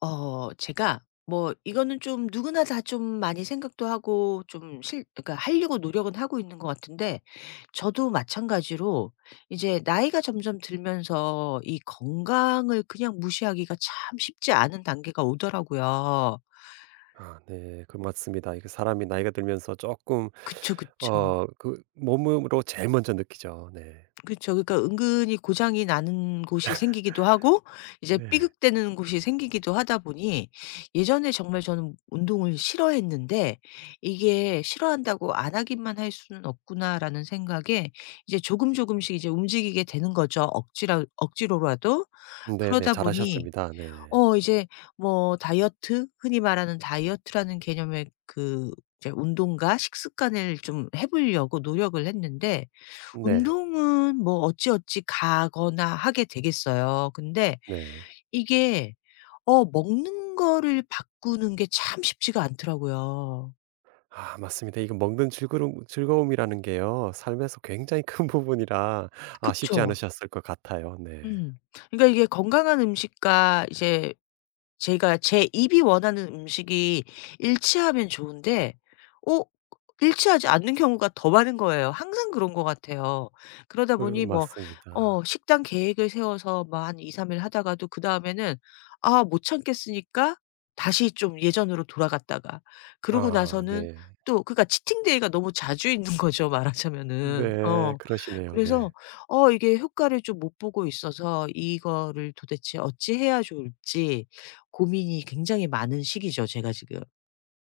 제가 뭐 이거는 좀 누구나 다 좀 많이 생각도 하고 좀 실 그러니까 하려고 노력은 하고 있는 것 같은데, 저도 마찬가지로 이제 나이가 점점 들면서 이 건강을 그냥 무시하기가 참 쉽지 않은 단계가 오더라고요. 아, 네. 맞습니다. 이게 사람이 나이가 들면서 조금 그쵸, 그쵸. 몸으로 제일 먼저 느끼죠. 네. 그쵸. 그러니까 은근히 고장이 나는 곳이 생기기도 하고 이제 네. 삐걱대는 곳이 생기기도 하다 보니, 예전에 정말 저는 운동을 싫어했는데 이게 '싫어한다고 안 하기만 할 수는 없구나.'라는 생각에 이제 조금 조금씩 이제 움직이게 되는 거죠, 억지라 억지로라도. 네네, 그러다 보니 잘하셨습니다. 네. 이제 뭐 다이어트, 흔히 말하는 다이어트라는 개념의 그 이제 운동과 식습관을 좀 해 보려고 노력을 했는데, 네. 운동은 뭐 어찌어찌 가거나 하게 되겠어요. 근데 네. 이게 먹는 거를 바꾸는 게 참 쉽지가 않더라고요. 아, 맞습니다. 이거 먹는 즐거움이라는 게요, 삶에서 굉장히 큰 부분이라 아, 쉽지 그쵸. 않으셨을 것 같아요. 네. 음. 그러니까 이게 건강한 음식과 이제 제가 제 입이 원하는 음식이 일치하면 좋은데, 어 일치하지 않는 경우가 더 많은 거예요. 항상 그런 것 같아요. 그러다 으, 보니 뭐, 맞습니다. 식단 계획을 세워서 뭐 한 2-3일 하다가도 그다음에는 아 못 참겠으니까 다시 좀 예전으로 돌아갔다가, 그러고 아, 나서는 네. 또 그러니까 치팅 데이가 너무 자주 있는 거죠, 말하자면은. 네. 어. 그러시네요. 네. 그래서 이게 효과를 좀 못 보고 있어서 이거를 도대체 어찌 해야 좋을지 고민이 굉장히 많은 시기죠 제가 지금.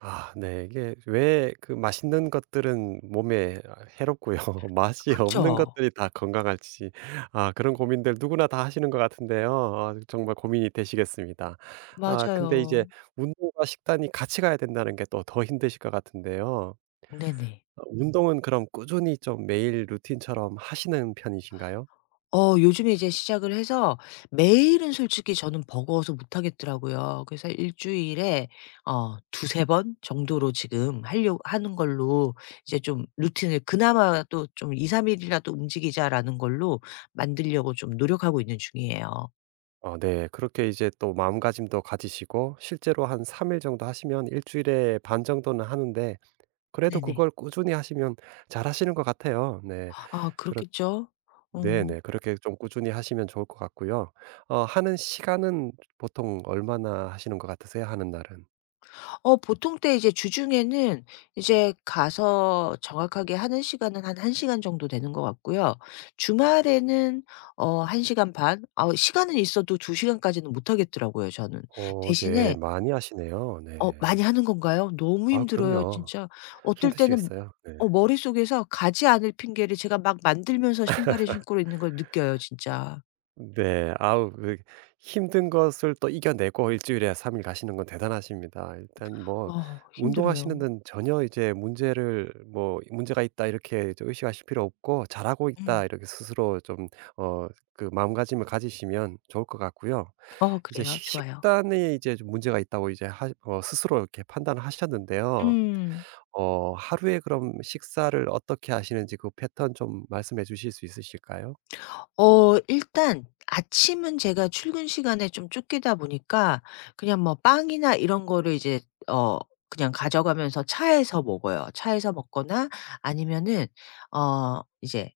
아, 네. 이게 왜 맛있는 것들은 몸에 아 해롭고요. 맛이 없는 그쵸. 것들이 다 건강할지 아, 그런 고민들 누구나 다 하시는 것 같은데요. 아, 정말 고민이 되시겠습니다. 아, 근데 맞아요. 이제 운동과 식단이 같이 가야 된다는 게 또 더 힘드실 것 같은데요. 네네. 아, 운동은 그럼 꾸준히 좀 매일 루틴처럼 하시는 편이신가요? 요즘에 이제 시작을 해서 매일은 솔직히 저는 버거워서 못 하겠더라고요. 그래서 일 주일에 두세 번 정도로 지금 하려 하는 걸로 이제 좀 루틴을 그나마 또 좀 '이삼 일이라도 움직이자.'라는 걸로 만들려고 좀 노력하고 있는 중이에요. 어, 네. 그렇게 이제 또 마음가짐도 가지시고 실제로 한 3일 정도 하시면 일 주일에 반 정도는 하는데, 그래도 네네. 그걸 꾸준히 하시면 잘하시는 것 같아요. 네. 아 그렇 그렇겠죠. 어. 네네. 그렇게 좀 꾸준히 하시면 좋을 것 같고요. 어, 하는 시간은 보통 얼마나 하시는 것 같으세요? 하는 날은? 보통 때 이제 주중에는 이제 가서 정확하게 하는 시간은 한 1 시간 정도 되는 것 같고요. 주말에는 1 시간 반, 아 시간은 있어도 2 시간까지는 못 하겠더라고요 저는. 어, 네. 대신에 많이 하시네요. 네. 많이 하는 건가요? 너무 아, 힘들어요 그럼요. 진짜. 어떨 때는 힘드시겠어요. 네. 머릿속에서 가지 않을 핑계를 제가 막 만들면서 신발을 신고 있는 걸 느껴요 진짜. 네. 아우, 힘든 것을 또 이겨내고 일 주일에 3일 가시는 건 대단하십니다. 일단, 뭐 힘들어요. 운동하시는 데는 전혀 이제 문제를 뭐 '문제가 있다.' 이렇게 저 의식하실 필요 없고 '잘하고 음. 있다.' 이렇게 스스로 좀 어 마음가짐을 가지시면 좋을 것 같고요. 이제 그래요? 식 좋아요. 식단에 이제 좀 문제가 있다고 이제 하 어 스스로 이렇게 판단을 하셨는데요. 음. 어, 하루에 그럼 식사를 어떻게 하시는지 그 패턴 좀 말씀해 주실 수 있으실까요? 일단 아침은 제가 출근 시간에 좀 쫓기다 보니까 그냥 뭐 빵이나 이런 거를 이제 어 그냥 가져가면서 차에서 먹어요. 차에서 먹거나 아니면은 이제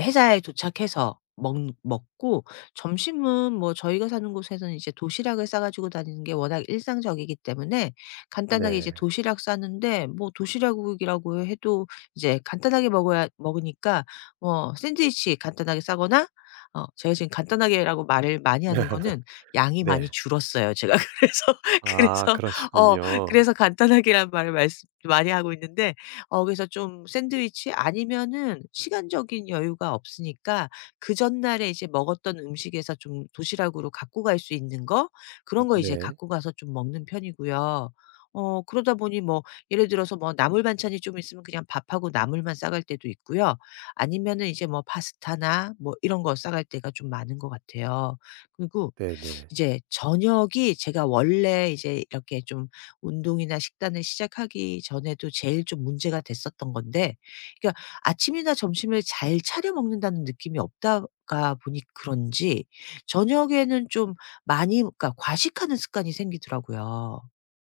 회사에 도착해서 먹 먹고, 점심은 뭐 저희가 사는 곳에서는 이제 도시락을 싸 가지고 다니는 게 워낙 일상적이기 때문에 간단하게 네. 이제 도시락 싸는데, 뭐 도시락국이라고 해도 이제 간단하게 먹어야 먹으니까 뭐 샌드위치 간단하게 싸거나, 제가 지금 간단하게라고 말을 많이 하는 거는 양이 네. 많이 줄었어요 제가. 그래서 아, 그래서 어 그러시군요. 그래서 간단하게란 말을 말씀 많이 하고 있는데, 그래서 좀 샌드위치, 아니면은 시간적인 여유가 없으니까 그 전날에 이제 먹었던 음식에서 좀 도시락으로 갖고 갈 수 있는 거, 그런 음, 거 이제 네. 갖고 가서 좀 먹는 편이고요. 그러다 보니 뭐, 예를 들어서 뭐 나물 반찬이 좀 있으면 그냥 밥하고 나물만 싸갈 때도 있고요. 아니면은 이제 뭐 파스타나 뭐 이런 거 싸갈 때가 좀 많은 것 같아요. 그리고 네네. 이제 저녁이, 제가 원래 이제 이렇게 좀 운동이나 식단을 시작하기 전에도 제일 좀 문제가 됐었던 건데, 그러니까 아침이나 점심을 잘 차려 먹는다는 느낌이 없다가 보니 그런지 저녁에는 좀 많이 그러니까 과식하는 습관이 생기더라고요.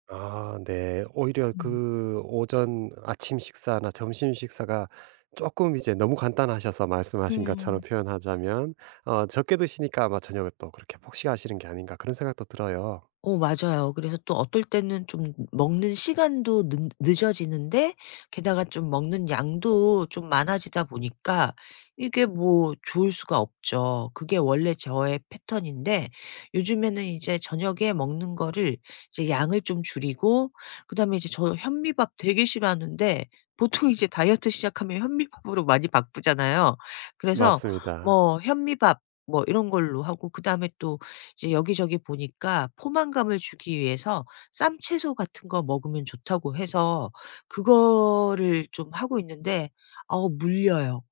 아, 네. 오히려 음. 그 오전 아침 식사나 점심 식사가 조금 이제 너무 간단하셔서 말씀하신 것처럼 음. 표현하자면 어 적게 드시니까 아마 저녁에 또 그렇게 폭식하시는 게 아닌가, 그런 생각도 들어요. 맞아요. 그래서 또 어떨 때는 좀 먹는 시간도 는 늦어지는데, 게다가 좀 먹는 양도 좀 많아지다 보니까 이게 뭐 좋을 수가 없죠. 그게 원래 저의 패턴인데, 요즘에는 이제 저녁에 먹는 거를 이제 양을 좀 줄이고, 그다음에 이제 저 현미밥 되게 싫어하는데, 보통 이제 다이어트 시작하면 현미밥으로 많이 바쁘잖아요. 그래서 맞습니다. 뭐 현미밥 뭐 이런 걸로 하고, 그다음에 또 이제 여기저기 보니까 포만감을 주기 위해서 쌈채소 같은 거 먹으면 좋다고 해서 그거를 좀 하고 있는데, 아우 물려요.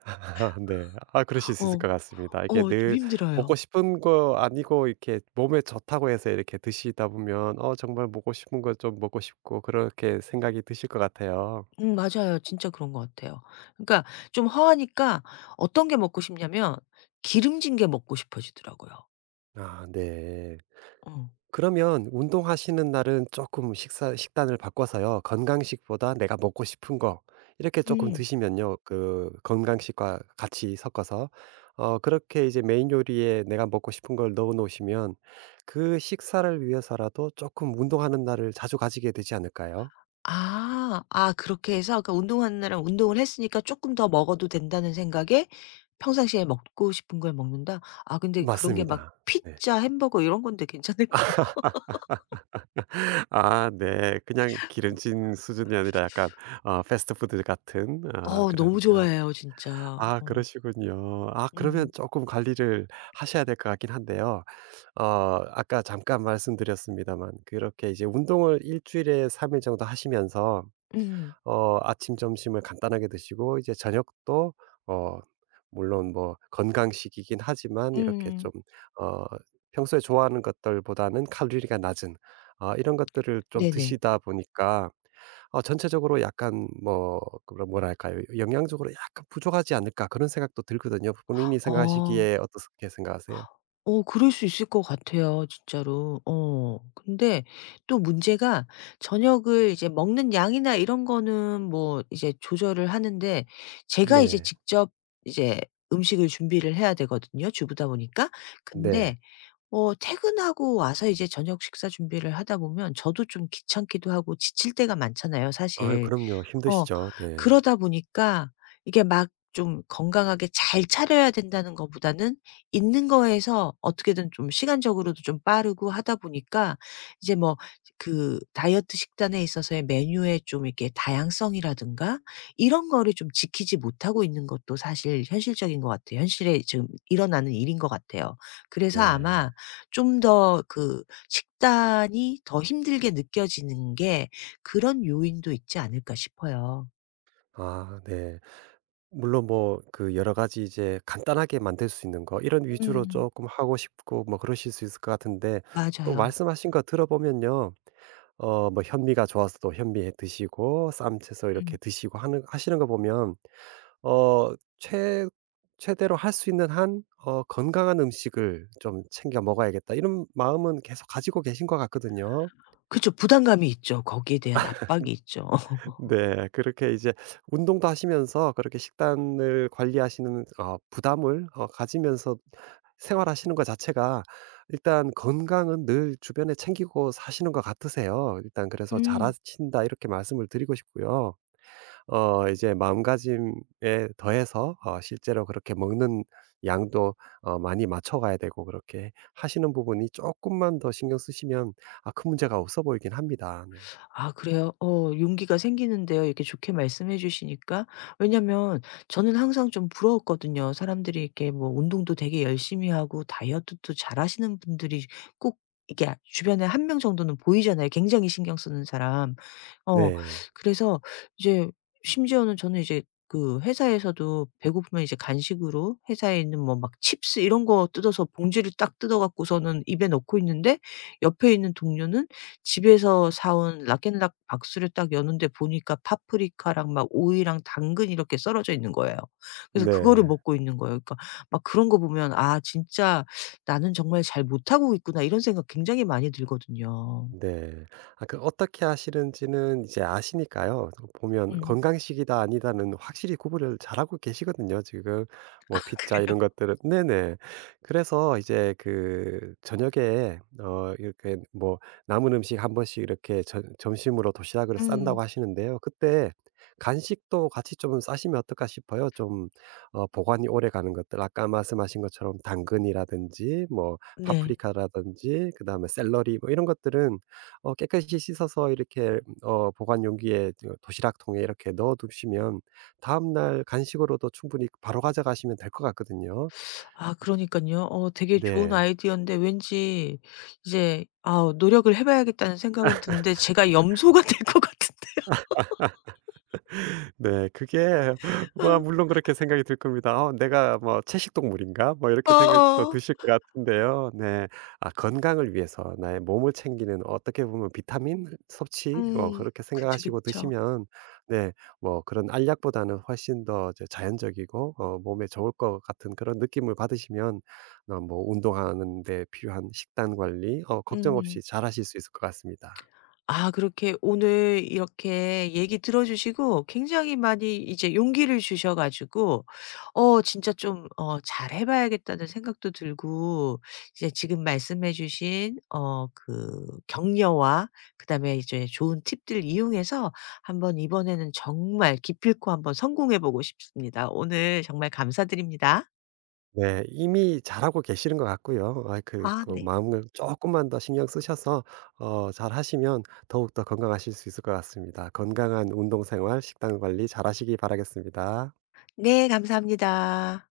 네. 아, 그러실 수 있을 어. 것 같습니다. 이게 좀 늘 힘들어요. 먹고 싶은 거 아니고 이렇게 몸에 좋다고 해서 이렇게 드시다 보면 어 정말 먹고 싶은 거 좀 먹고 싶고 그렇게 생각이 드실 것 같아요. 맞아요. 진짜 그런 것 같아요. 그러니까 좀 허하니까, 어떤 게 먹고 싶냐면 기름진 게 먹고 싶어지더라고요. 아, 네. 어. 그러면 운동하시는 날은 조금 식사 식단을 바꿔서요, 건강식보다 내가 먹고 싶은 거 이렇게 조금 음. 드시면요. 그 건강식과 같이 섞어서 어 그렇게 이제 메인 요리에 내가 먹고 싶은 걸 넣어 놓으시면 그 식사를 위해서라도 조금 운동하는 날을 자주 가지게 되지 않을까요? 아. 아 그렇게 해서, 그러니까 운동하는 날은 운동을 했으니까 조금 더 먹어도 된다는 생각에 평상시에 먹고 싶은 걸 먹는다? 아 근데 그런 게 막 맞습니다. 네. 피자, 햄버거 이런 건데 괜찮을까요? 아, 네. 그냥 기름진 수준이 아니라 약간 어 패스트푸드 같은, 아 그런, 너무 아 좋아해요 진짜. 아, 어. 그러시군요. 아, 그러면 음. 조금 관리를 하셔야 될 것 같긴 한데요. 어, 아까 잠깐 말씀드렸습니다만 그렇게 이제 운동을 일 주일에 3일 정도 하시면서 음. 어 아침 점심을 간단하게 드시고 이제 저녁도 어 물론 뭐 건강식이긴 하지만 이렇게 좀 음. 어 평소에 좋아하는 것들보다는 칼로리가 낮은 아 이런 것들을 좀 네네. 드시다 보니까 어 전체적으로 약간 뭐 그런 뭐랄까요? '영양적으로 약간 부족하지 않을까?' 그런 생각도 들거든요. 본인이 어. 생각하시기에 어떻게 생각하세요? 그럴 수 있을 것 같아요 진짜로. 어. 근데 또 문제가, 저녁을 이제 먹는 양이나 이런 거는 뭐 이제 조절을 하는데, 제가 이제 네. 직접 이제 음식을 준비를 해야 되거든요 주부다 보니까. 네. 근데 퇴근하고 와서 이제 저녁 식사 준비를 하다 보면 저도 좀 귀찮기도 하고 지칠 때가 많잖아요 아, 사실. 그럼요. 어. 힘드시죠. 네. 그러다 보니까 이게 막 좀 건강하게 잘 차려야 된다는 것보다는 있는 거에서 어떻게든 좀 시간적으로도 좀 빠르고 하다 보니까 이제 뭐, 그 다이어트 식단에 있어서의 메뉴의 좀 이렇게 다양성이라든가 이런 거를 좀 지키지 못하고 있는 것도 사실 현실적인 것 같아요. 현실에 지금 일어나는 일인 것 같아요. 그래서 네. 아마 좀 더 그 식단이 더 힘들게 느껴지는 게 그런 요인도 있지 않을까 싶어요. 아, 네. 물론 뭐 그 여러 가지 이제 간단하게 만들 수 있는 거 이런 위주로 음. 조금 하고 싶고 뭐 그러실 수 있을 것 같은데, 또 맞아요. 말씀하신 거 들어보면요, 어 뭐 현미가 좋아서 또 현미에 드시고 쌈 채서 이렇게 음. 드시고 하는 하시는 거 보면 어 최 '최대로 할 수 있는 한 어 건강한 음식을 좀 챙겨 먹어야겠다.' 이런 마음은 계속 가지고 계신 것 같거든요. 그쵸. 부담감이 있죠. 거기에 대한 압박이 있죠. 네. 그렇게 이제 운동도 하시면서 그렇게 식단을 관리하시는 어 부담을 어 가지면서 생활하시는 것 자체가, 일단 건강은 늘 주변에 챙기고 사시는 것 같으세요. 일단, 그래서 음. "잘하신다." 이렇게 말씀을 드리고 싶고요. 어, 이제 마음가짐에 더해서 어 실제로 그렇게 먹는 양도 어 많이 맞춰가야 되고, 그렇게 하시는 부분이 조금만 더 신경 쓰시면 아 큰 문제가 없어 보이긴 합니다. 네. 아 그래요? 용기가 생기는데요. 이렇게 좋게 말씀해 주시니까. 왜냐면 저는 항상 좀 부러웠거든요. 사람들이 이렇게 뭐 운동도 되게 열심히 하고 다이어트도 잘하시는 분들이 꼭 이게, 아 주변에 한 명 정도는 보이잖아요, 굉장히 신경 쓰는 사람. 어 네. 그래서 이제 심지어는 저는 이제 그 회사에서도 배고프면 이제 간식으로 회사에 있는 뭐 막 칩스 이런 거 뜯어서 봉지를 딱 뜯어 갖고서는 입에 넣고 있는데, 옆에 있는 동료는 집에서 사온 락앤락 박스를 딱 여는데 보니까 파프리카랑 막 오이랑 당근 이렇게 썰어져 있는 거예요. 그래서 그거를 네. 먹고 있는 거예요. 그러니까 막 그런 거 보면 '아 진짜 나는 정말 잘 못하고 있구나.' 이런 생각 굉장히 많이 들거든요. 네. 어떻게 하시는지는 이제 아시니까요. 어, 보면 음 건강식이다 아니다는 확실히 구분을 잘하고 계시거든요 지금. 뭐 피자 그래요? 이런 것들은. 네네. 그래서 이제 그 저녁에 어 이렇게 뭐 남은 음식 한 번씩 이렇게 저 점심으로 도시락으로 싼다고 음. 하시는데요. 그때 간식도 같이 좀 싸시면 어떨까 싶어요. 좀 어 보관이 오래가는 것들, 아까 말씀하신 것처럼 당근이라든지 뭐 네. 파프리카라든지 그다음에 샐러리 뭐 이런 것들은 어 깨끗이 씻어서 이렇게 어 보관 용기에 저 도시락통에 이렇게 넣어 두시면 다음날 간식으로도 충분히 바로 가져가시면 될 것 같거든요. 아 그러니깐요. 되게 좋은 네. 아이디어인데 왠지 이제 아 노력을 해 봐야겠다는 생각은 드는데 제가 염소가 될 것 같은데. 네. 그게 뭐 어. 물론 그렇게 생각이 들 겁니다. '어 내가 뭐 채식 동물인가?' 뭐 이렇게 생각도 어어. 드실 것 같은데요. 네. 아, 건강을 위해서 나의 몸을 챙기는, 어떻게 보면 비타민 섭취 뭐 음. 그렇게 그쵸, 생각하시고 그쵸. 드시면 네 뭐 그런 알약보다는 훨씬 더 이제 자연적이고 어 몸에 좋을 것 같은 그런 느낌을 받으시면 어 뭐 운동하는 데 필요한 식단 관리 어 걱정 없이 음. 잘하실 수 있을 것 같습니다. 아 그렇게 오늘 이렇게 얘기 들어 주시고 굉장히 많이 이제 용기를 주셔 가지고, 진짜 좀 '잘해 봐야겠다.'는 생각도 들고 이제 지금 말씀해 주신 그 격려와 그다음에 이제 좋은 팁들 이용해서 한번 이번에는 정말 기필코 한번 성공해 보고 싶습니다. 오늘 정말 감사드립니다. 네. 이미 잘하고 계시는 것 같고요. 아 그 네. 마음을 조금만 더 신경 쓰셔서 어 잘하시면 더욱더 건강하실 수 있을 것 같습니다. 건강한 운동 생활, 식단 관리 잘하시기 바라겠습니다. 네 감사합니다.